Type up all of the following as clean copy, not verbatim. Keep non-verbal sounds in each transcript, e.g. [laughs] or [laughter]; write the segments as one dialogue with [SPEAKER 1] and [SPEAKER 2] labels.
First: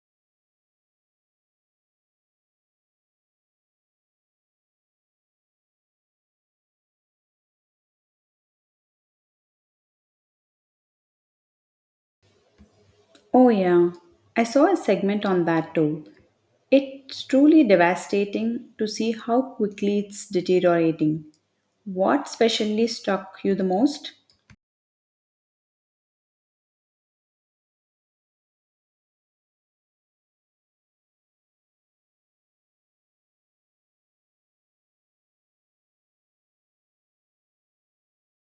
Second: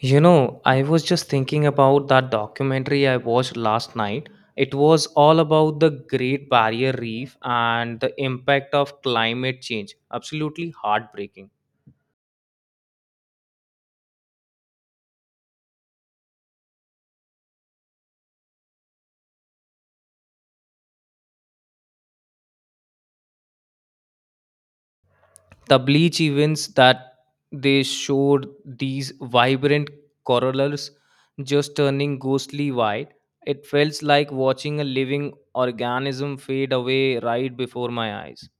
[SPEAKER 1] I was just thinking about that documentary I watched last night. It was all about the Great Barrier Reef and the impact of climate change. Absolutely heartbreaking.
[SPEAKER 2] Oh, yeah. I saw a segment on that too. It's truly devastating to see how quickly it's deteriorating. What specially struck you the most?
[SPEAKER 1] The bleach events that they showed these vibrant corals just turning ghostly white. It felt like watching a living organism fade away right before my eyes.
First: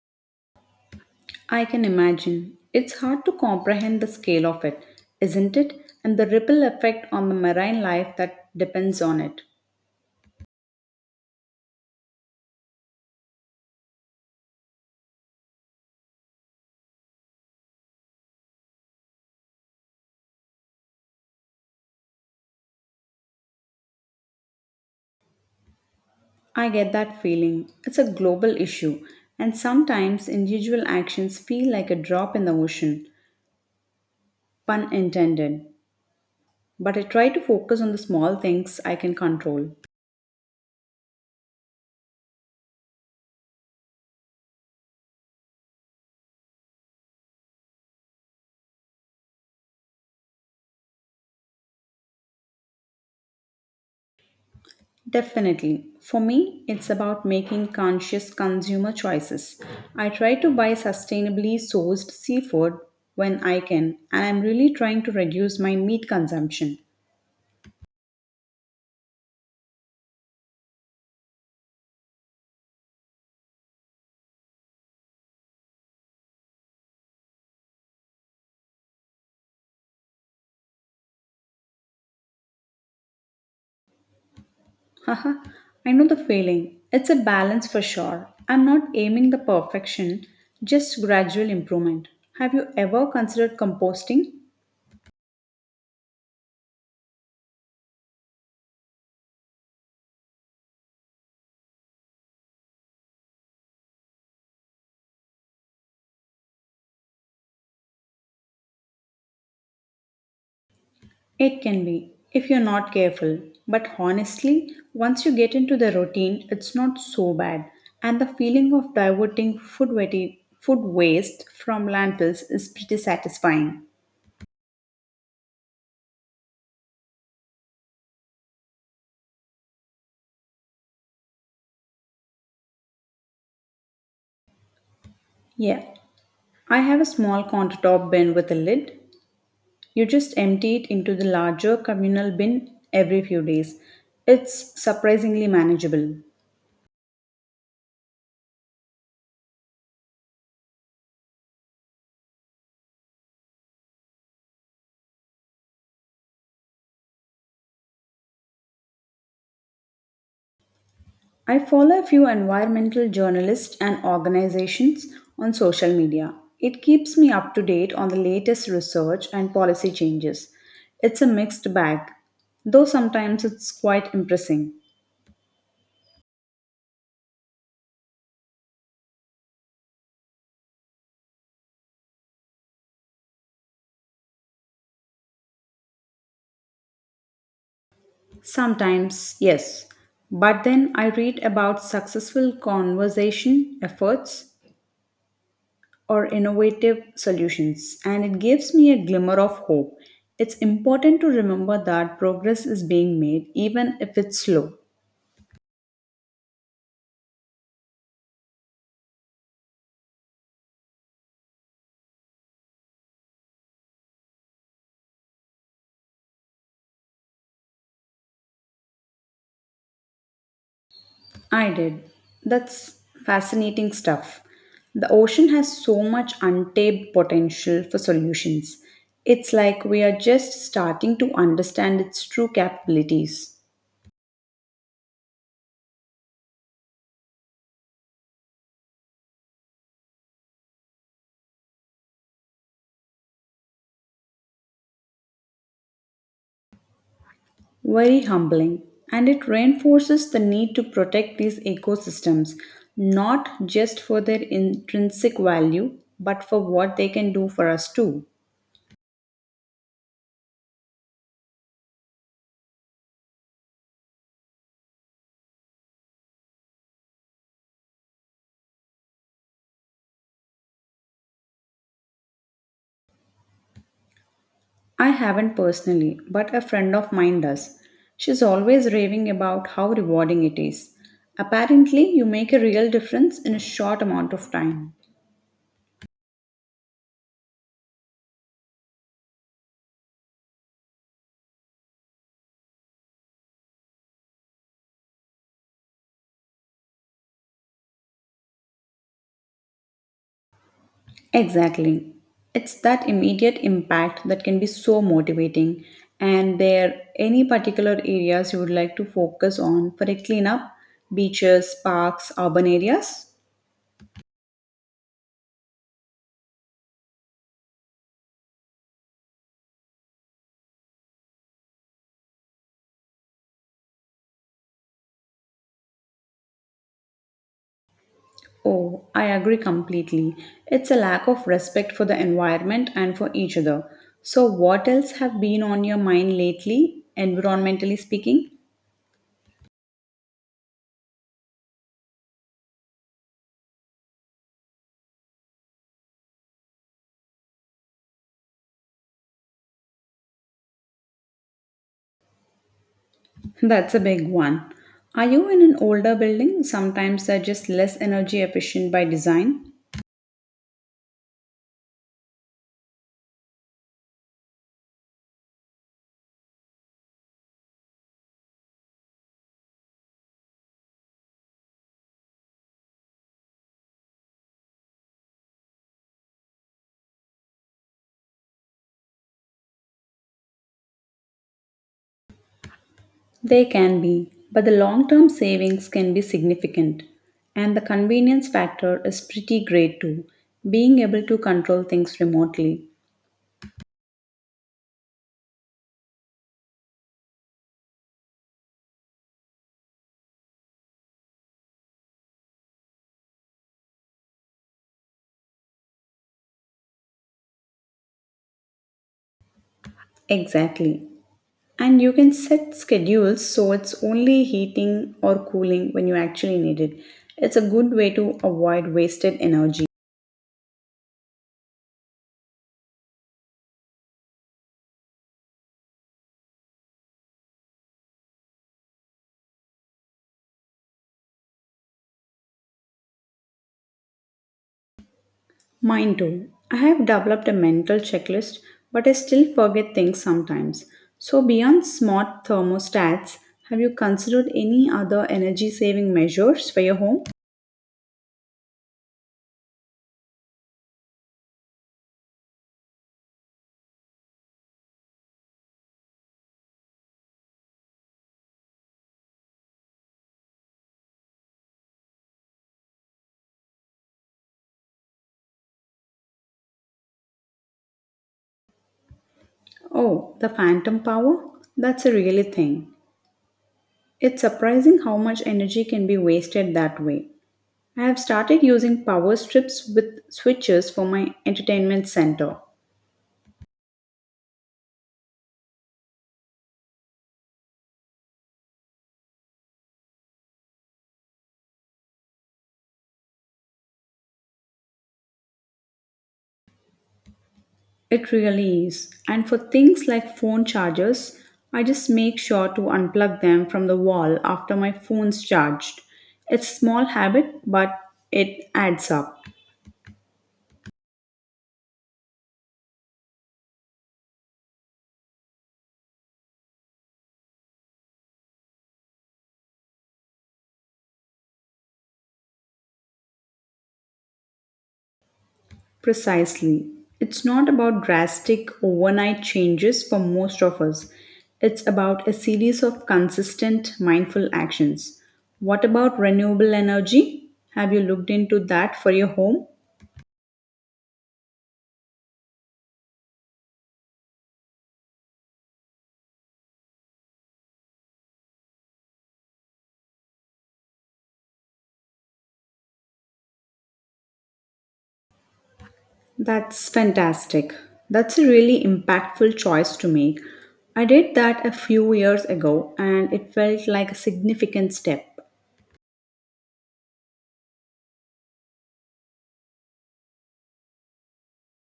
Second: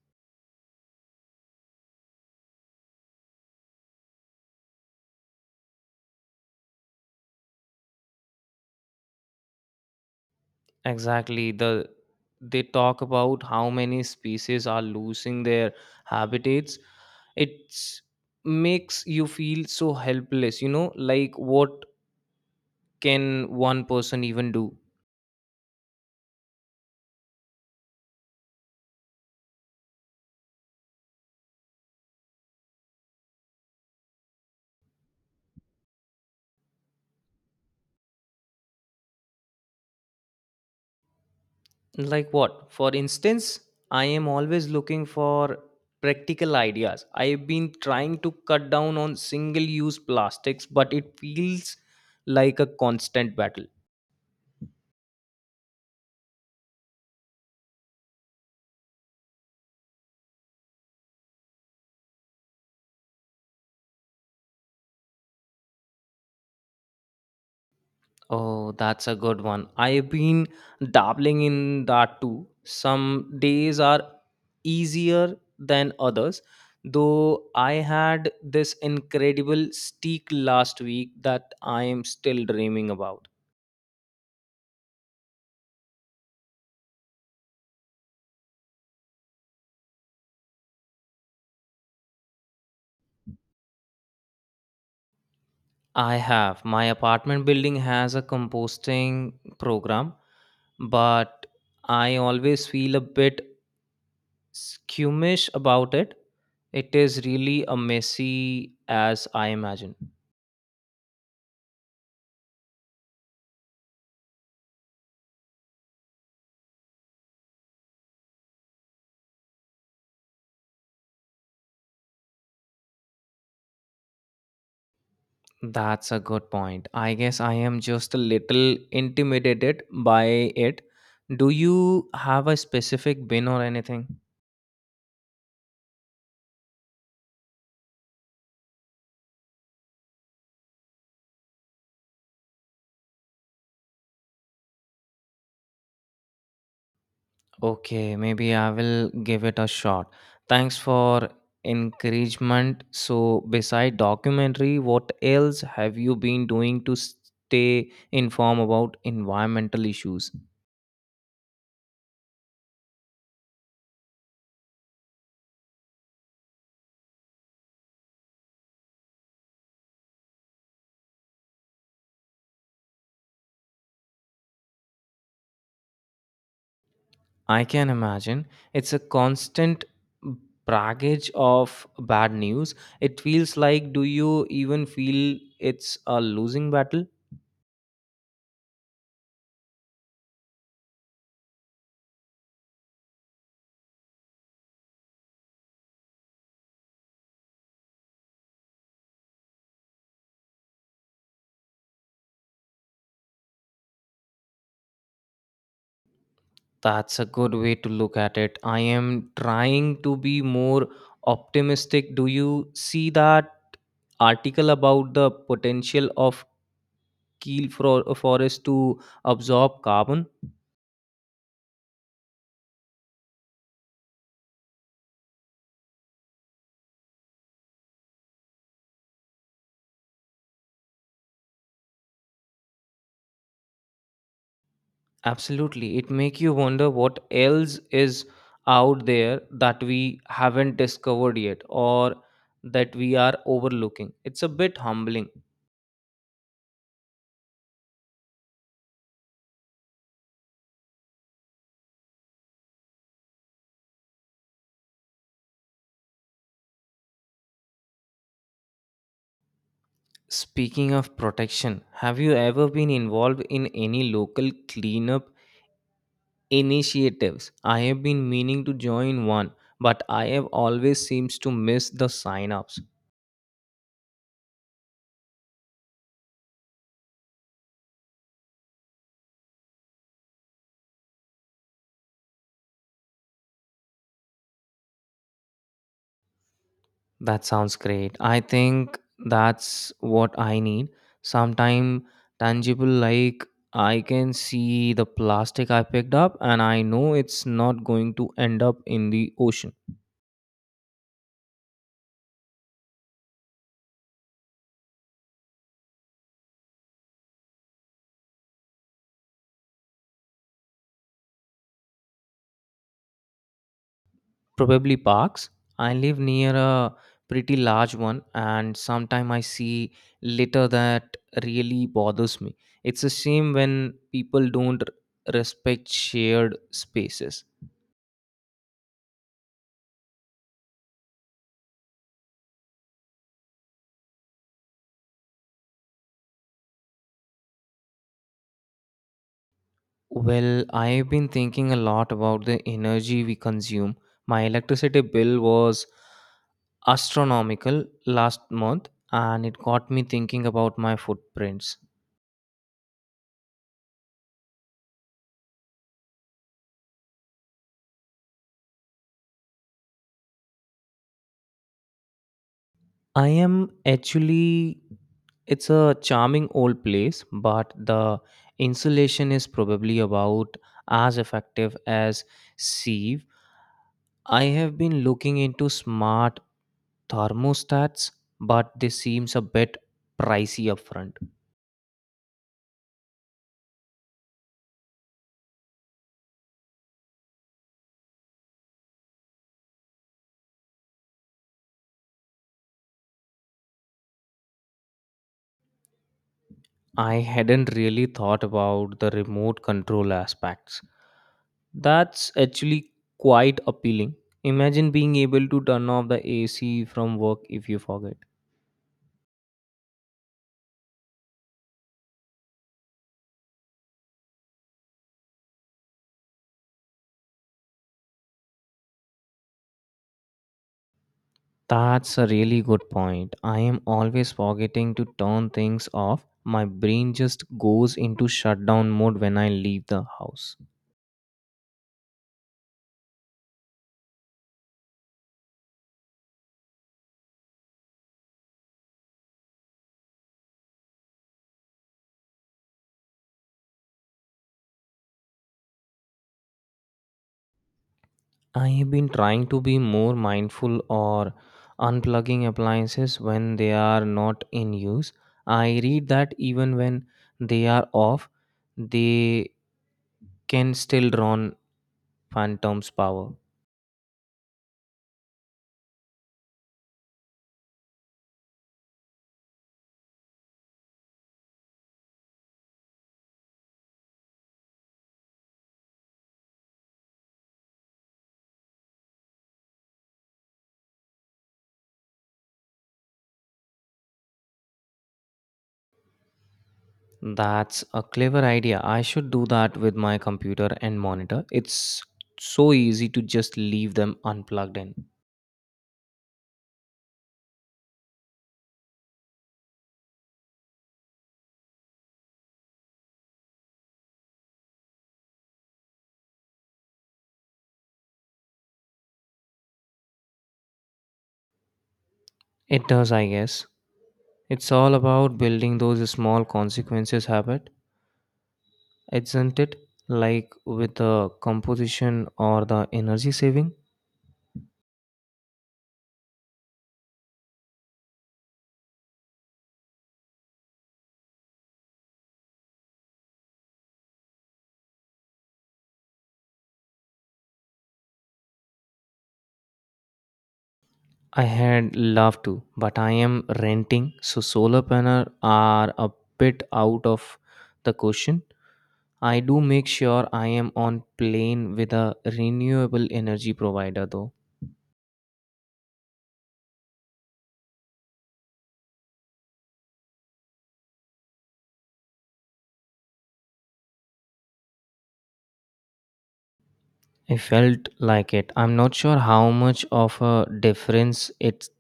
[SPEAKER 2] I can imagine. It's hard to comprehend the scale of it, isn't it? And the ripple effect on the marine life that depends on it.
[SPEAKER 1] Exactly. They talk about how many species are losing their habitats. It's makes you feel so helpless, like what can one person even do?
[SPEAKER 2] I get that feeling. It's a global issue, and sometimes individual actions feel like a drop in the ocean. Pun intended. But I try to focus on the small things I can control.
[SPEAKER 1] Like what? For instance, I am always looking for practical ideas. I've been trying to cut down on single use plastics, but it feels like a constant battle.
[SPEAKER 2] Definitely. For me, it's about making conscious consumer choices. I try to buy sustainably sourced seafood when I can, and I'm really trying to reduce my meat consumption.
[SPEAKER 1] Oh, that's a good one. I've been dabbling in that too. Some days are easier than others, though I had this incredible steak last week that I am still dreaming about.
[SPEAKER 2] Haha, I know the feeling. It's a balance for sure. I'm not aiming the perfection, just gradual improvement. Have you ever considered composting?
[SPEAKER 1] I have. My apartment building has a composting program, but I always feel a bit squeamish about it. It is really a messy as I imagine.
[SPEAKER 2] It can be, if you're not careful. But honestly, once you get into the routine, it's not so bad. And the feeling of diverting food, food waste from landfills is pretty satisfying.
[SPEAKER 1] That's a good point. I guess I am just a little intimidated by it. Do you have a specific bin or anything?
[SPEAKER 2] Yeah, I have a small countertop bin with a lid. You just empty it into the larger communal bin every few days. It's surprisingly manageable.
[SPEAKER 1] Okay, maybe I will give it a shot. Thanks for encouragement. So, beside documentary, what else have you been doing to stay informed about environmental issues?
[SPEAKER 2] I follow a few environmental journalists and organizations on social media. It keeps me up to date on the latest research and policy changes. It's a mixed bag, though sometimes it's quite impressing.
[SPEAKER 1] I can imagine. It's a constant baggage of bad news. It feels like, do you even feel it's a losing battle?
[SPEAKER 2] Sometimes, yes. But then I read about successful conservation efforts or innovative solutions, and it gives me a glimmer of hope. It's important to remember that progress is being made, even if it's slow.
[SPEAKER 1] That's a good way to look at it. I am trying to be more optimistic. Do you see that article about the potential of Kiel for forest to absorb carbon?
[SPEAKER 2] I did. That's fascinating stuff. The ocean has so much untapped potential for solutions. It's like we are just starting to understand its true capabilities.
[SPEAKER 1] Absolutely. It make you wonder what else is out there that we haven't discovered yet or that we are overlooking. It's a bit humbling.
[SPEAKER 2] Very humbling, and it reinforces the need to protect these ecosystems, not just for their intrinsic value, but for what they can do for us too.
[SPEAKER 1] Speaking of protection, have you ever been involved in any local cleanup initiatives? I have been meaning to join one, but I have always seems to miss the sign-ups.
[SPEAKER 2] I haven't personally, but a friend of mine does. She's always raving about how rewarding it is. Apparently, you make a real difference in a short amount of time.
[SPEAKER 1] That sounds great. I think that's what I need. Sometime tangible, like I can see the plastic I picked up, and I know it's not going to end up in the ocean.
[SPEAKER 2] Exactly. It's that immediate impact that can be so motivating. And there any particular areas you would like to focus on for a cleanup? Beaches, parks, urban areas?
[SPEAKER 1] Probably parks. I live near a pretty large one, and sometime I see litter that really bothers me. It's a shame when people don't respect shared spaces.
[SPEAKER 2] Oh, I agree completely. It's a lack of respect for the environment and for each other. So, what else have been on your mind lately, environmentally speaking?
[SPEAKER 1] Well, I've been thinking a lot about the energy we consume. My electricity bill was astronomical last month, and it got me thinking about my footprints.
[SPEAKER 2] [laughs] That's a big one. Are you in an older building? Sometimes they're just less energy efficient by design.
[SPEAKER 1] I am actually, it's a charming old place, but the insulation is probably about as effective as sieve. I have been looking into smart thermostats, but this seems a bit pricey upfront.
[SPEAKER 2] They can be, but the long term savings can be significant. And the convenience factor is pretty great too, being able to control things remotely.
[SPEAKER 1] I hadn't really thought about the remote control aspects. That's actually quite appealing. Imagine being able to turn off the AC from work if you forget.
[SPEAKER 2] Exactly. And you can set schedules so it's only heating or cooling when you actually need it. It's a good way to avoid wasted energy.
[SPEAKER 1] That's a really good point. I am always forgetting to turn things off. My brain just goes into shutdown mode when I leave the house.
[SPEAKER 2] Mine too. I have developed a mental checklist, but I still forget things sometimes. So, beyond smart thermostats, have you considered any other energy saving measures for your home?
[SPEAKER 1] I have been trying to be more mindful or unplugging appliances when they are not in use. I read that even when they are off, they can still run Phantom's power.
[SPEAKER 2] Oh, the phantom power? That's a really thing. It's surprising how much energy can be wasted that way. I have started using power strips with switches for my entertainment center.
[SPEAKER 1] That's a clever idea. I should do that with my computer and monitor. It's so easy to just leave them unplugged in.
[SPEAKER 2] It really is. And for things like phone chargers, I just make sure to unplug them from the wall after my phone's charged. It's a small habit, but it adds up.
[SPEAKER 1] It does, I guess. It's all about building those small consequences habit. Isn't it? Like with the composition or the energy saving?
[SPEAKER 2] Precisely. It's not about drastic overnight changes for most of us. It's about a series of consistent mindful actions. What about renewable energy? Have you looked into that for your home?
[SPEAKER 1] I had loved to, but I am renting, so solar panel are a bit out of the question. I do make sure I am on plane with a renewable energy provider though.
[SPEAKER 2] That's fantastic. That's a really impactful choice to make. I did that a few years ago and it felt like a significant step.
[SPEAKER 1] I felt like it. I'm not sure how much of a difference it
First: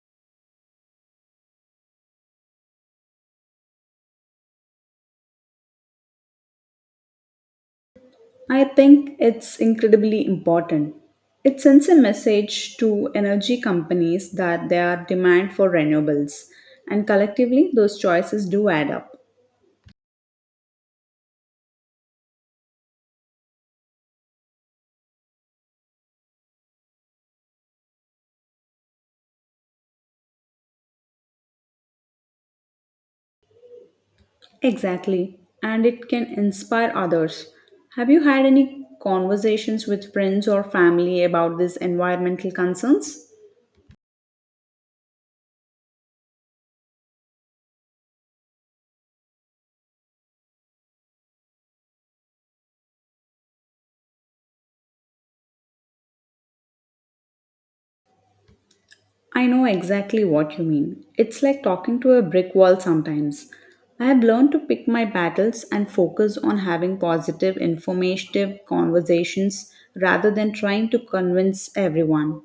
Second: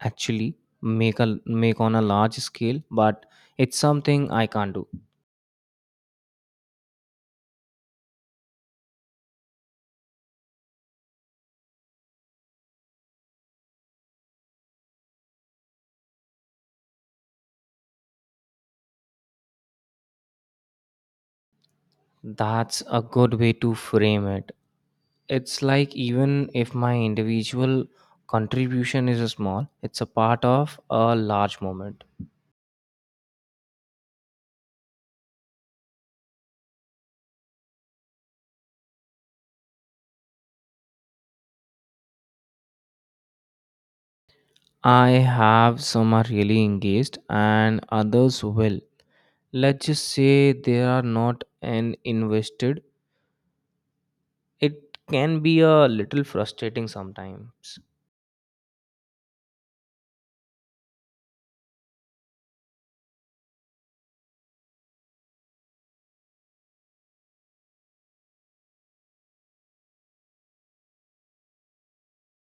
[SPEAKER 1] actually make on a large scale, but it's something I can't do.
[SPEAKER 2] I think it's incredibly important. It sends a message to energy companies that there are demand for renewables, and collectively, those choices do add up.
[SPEAKER 1] That's a good way to frame it. It's like even if my individual contribution is small, it's a part of a large moment.
[SPEAKER 2] Exactly, and it can inspire others. Have you had any conversations with friends or family about these environmental concerns?
[SPEAKER 1] I have some are really engaged and others will. Let's just say they are not an invested. It can be a little frustrating sometimes.
[SPEAKER 2] I know exactly what you mean. It's like talking to a brick wall sometimes. I have learned to pick my battles and focus on having positive, informative conversations rather than trying to convince everyone.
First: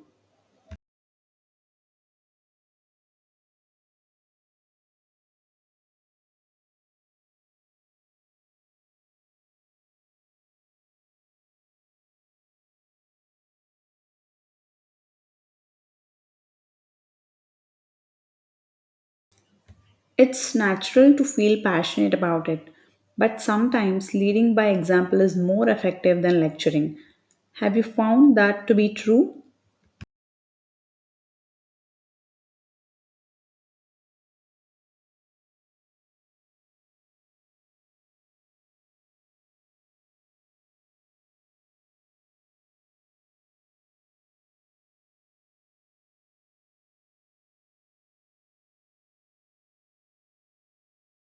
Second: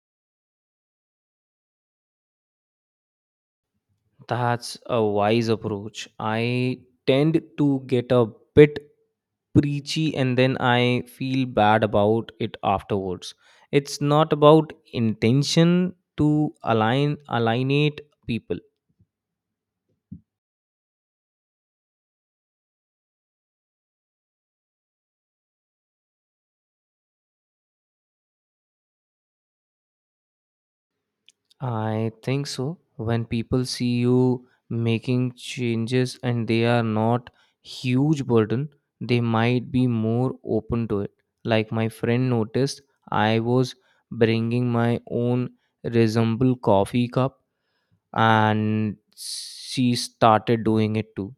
[SPEAKER 1] That's a wise approach. I tend to get a bit preachy and then I feel bad about it afterwards. It's not about intention to align alienate people.
[SPEAKER 2] It's natural to feel passionate about it, but sometimes leading by example is more effective than lecturing. Have you found that to be true?
[SPEAKER 1] I think so. When people see you making changes and they are not huge burden, they might be more open to it. Like my friend noticed, I was bringing my own resemble coffee cup and she started doing it too.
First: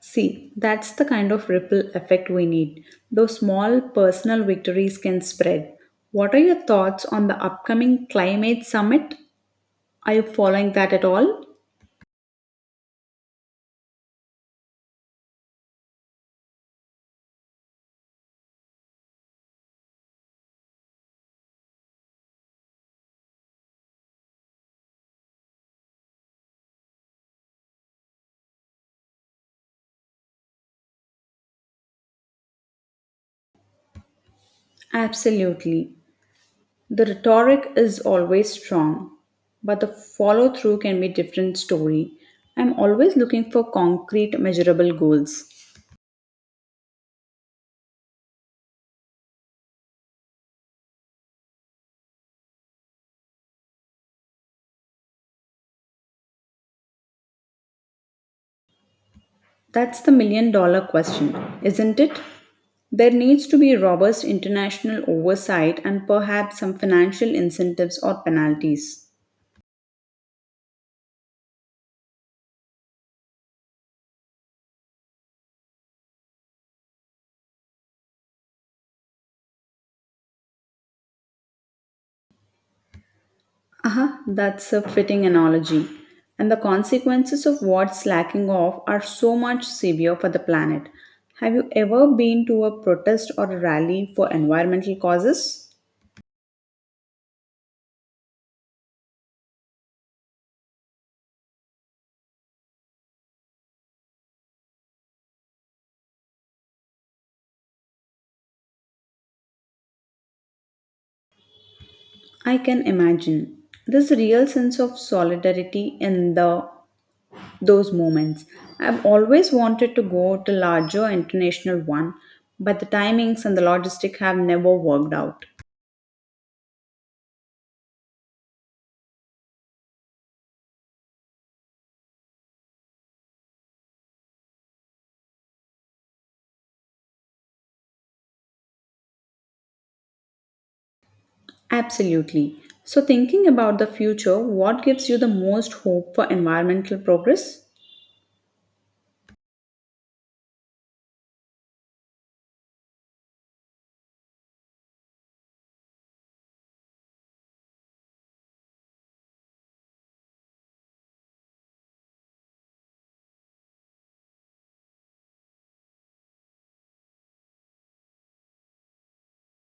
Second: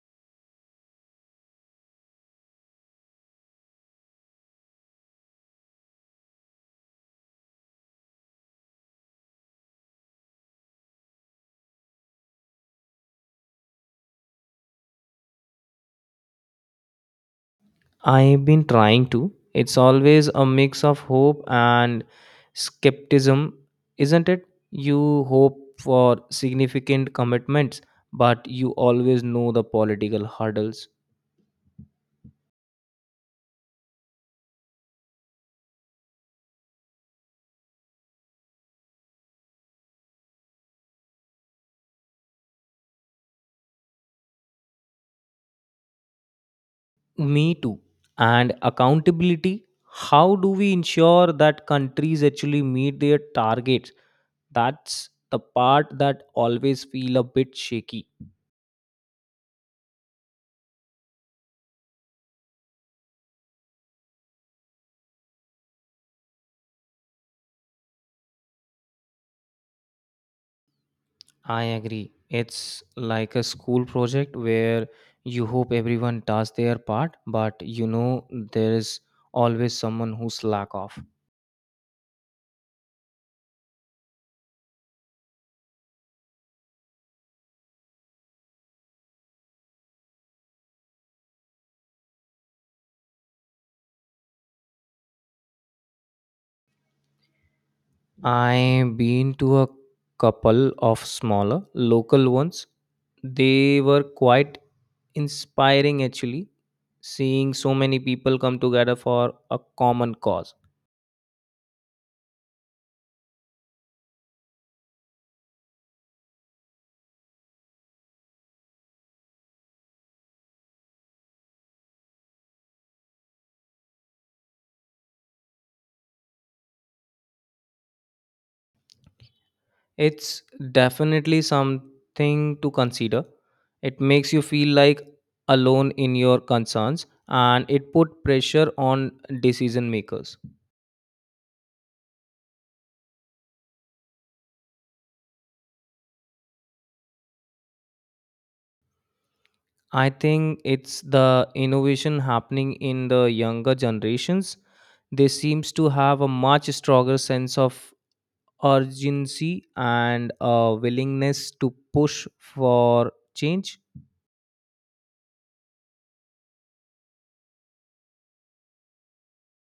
[SPEAKER 2] See, that's the kind of ripple effect we need. Those small personal victories can spread. What are your thoughts on the upcoming climate summit? Are you following that at all?
[SPEAKER 1] I've been trying to. It's always a mix of hope and skepticism, isn't it? You hope for significant commitments, but you always know the political hurdles.
[SPEAKER 2] Absolutely. The rhetoric is always strong, but the follow through can be different story. I'm always looking for concrete measurable goals.
[SPEAKER 1] Me too. And accountability. How do we ensure that countries actually meet their targets? That's the part that always feel a bit shaky.
[SPEAKER 2] That's the million-dollar question, isn't it? There needs to be robust international oversight and perhaps some financial incentives or penalties.
[SPEAKER 1] I agree. It's like a school project where you hope everyone does their part, but you know there's always someone who slack off.
[SPEAKER 2] Aha, that's a fitting analogy. And the consequences of what's slacking off are so much severe for the planet. Have you ever been to a protest or a rally for environmental causes?
[SPEAKER 1] I've been to a couple of smaller local ones. They were quite inspiring actually, seeing so many people come together for a common cause.
[SPEAKER 2] I can imagine. This real sense of solidarity in the those moments. I've always wanted to go to larger international one, but the timings and the logistic have never worked out.
[SPEAKER 1] It's definitely something to consider. It makes you feel like alone in your concerns and it put pressure on decision makers.
[SPEAKER 2] Absolutely. So thinking about the future, what gives you the most hope for environmental progress?
[SPEAKER 1] I think it's the innovation happening in the younger generations. They seems to have a much stronger sense of urgency and a willingness to push for change.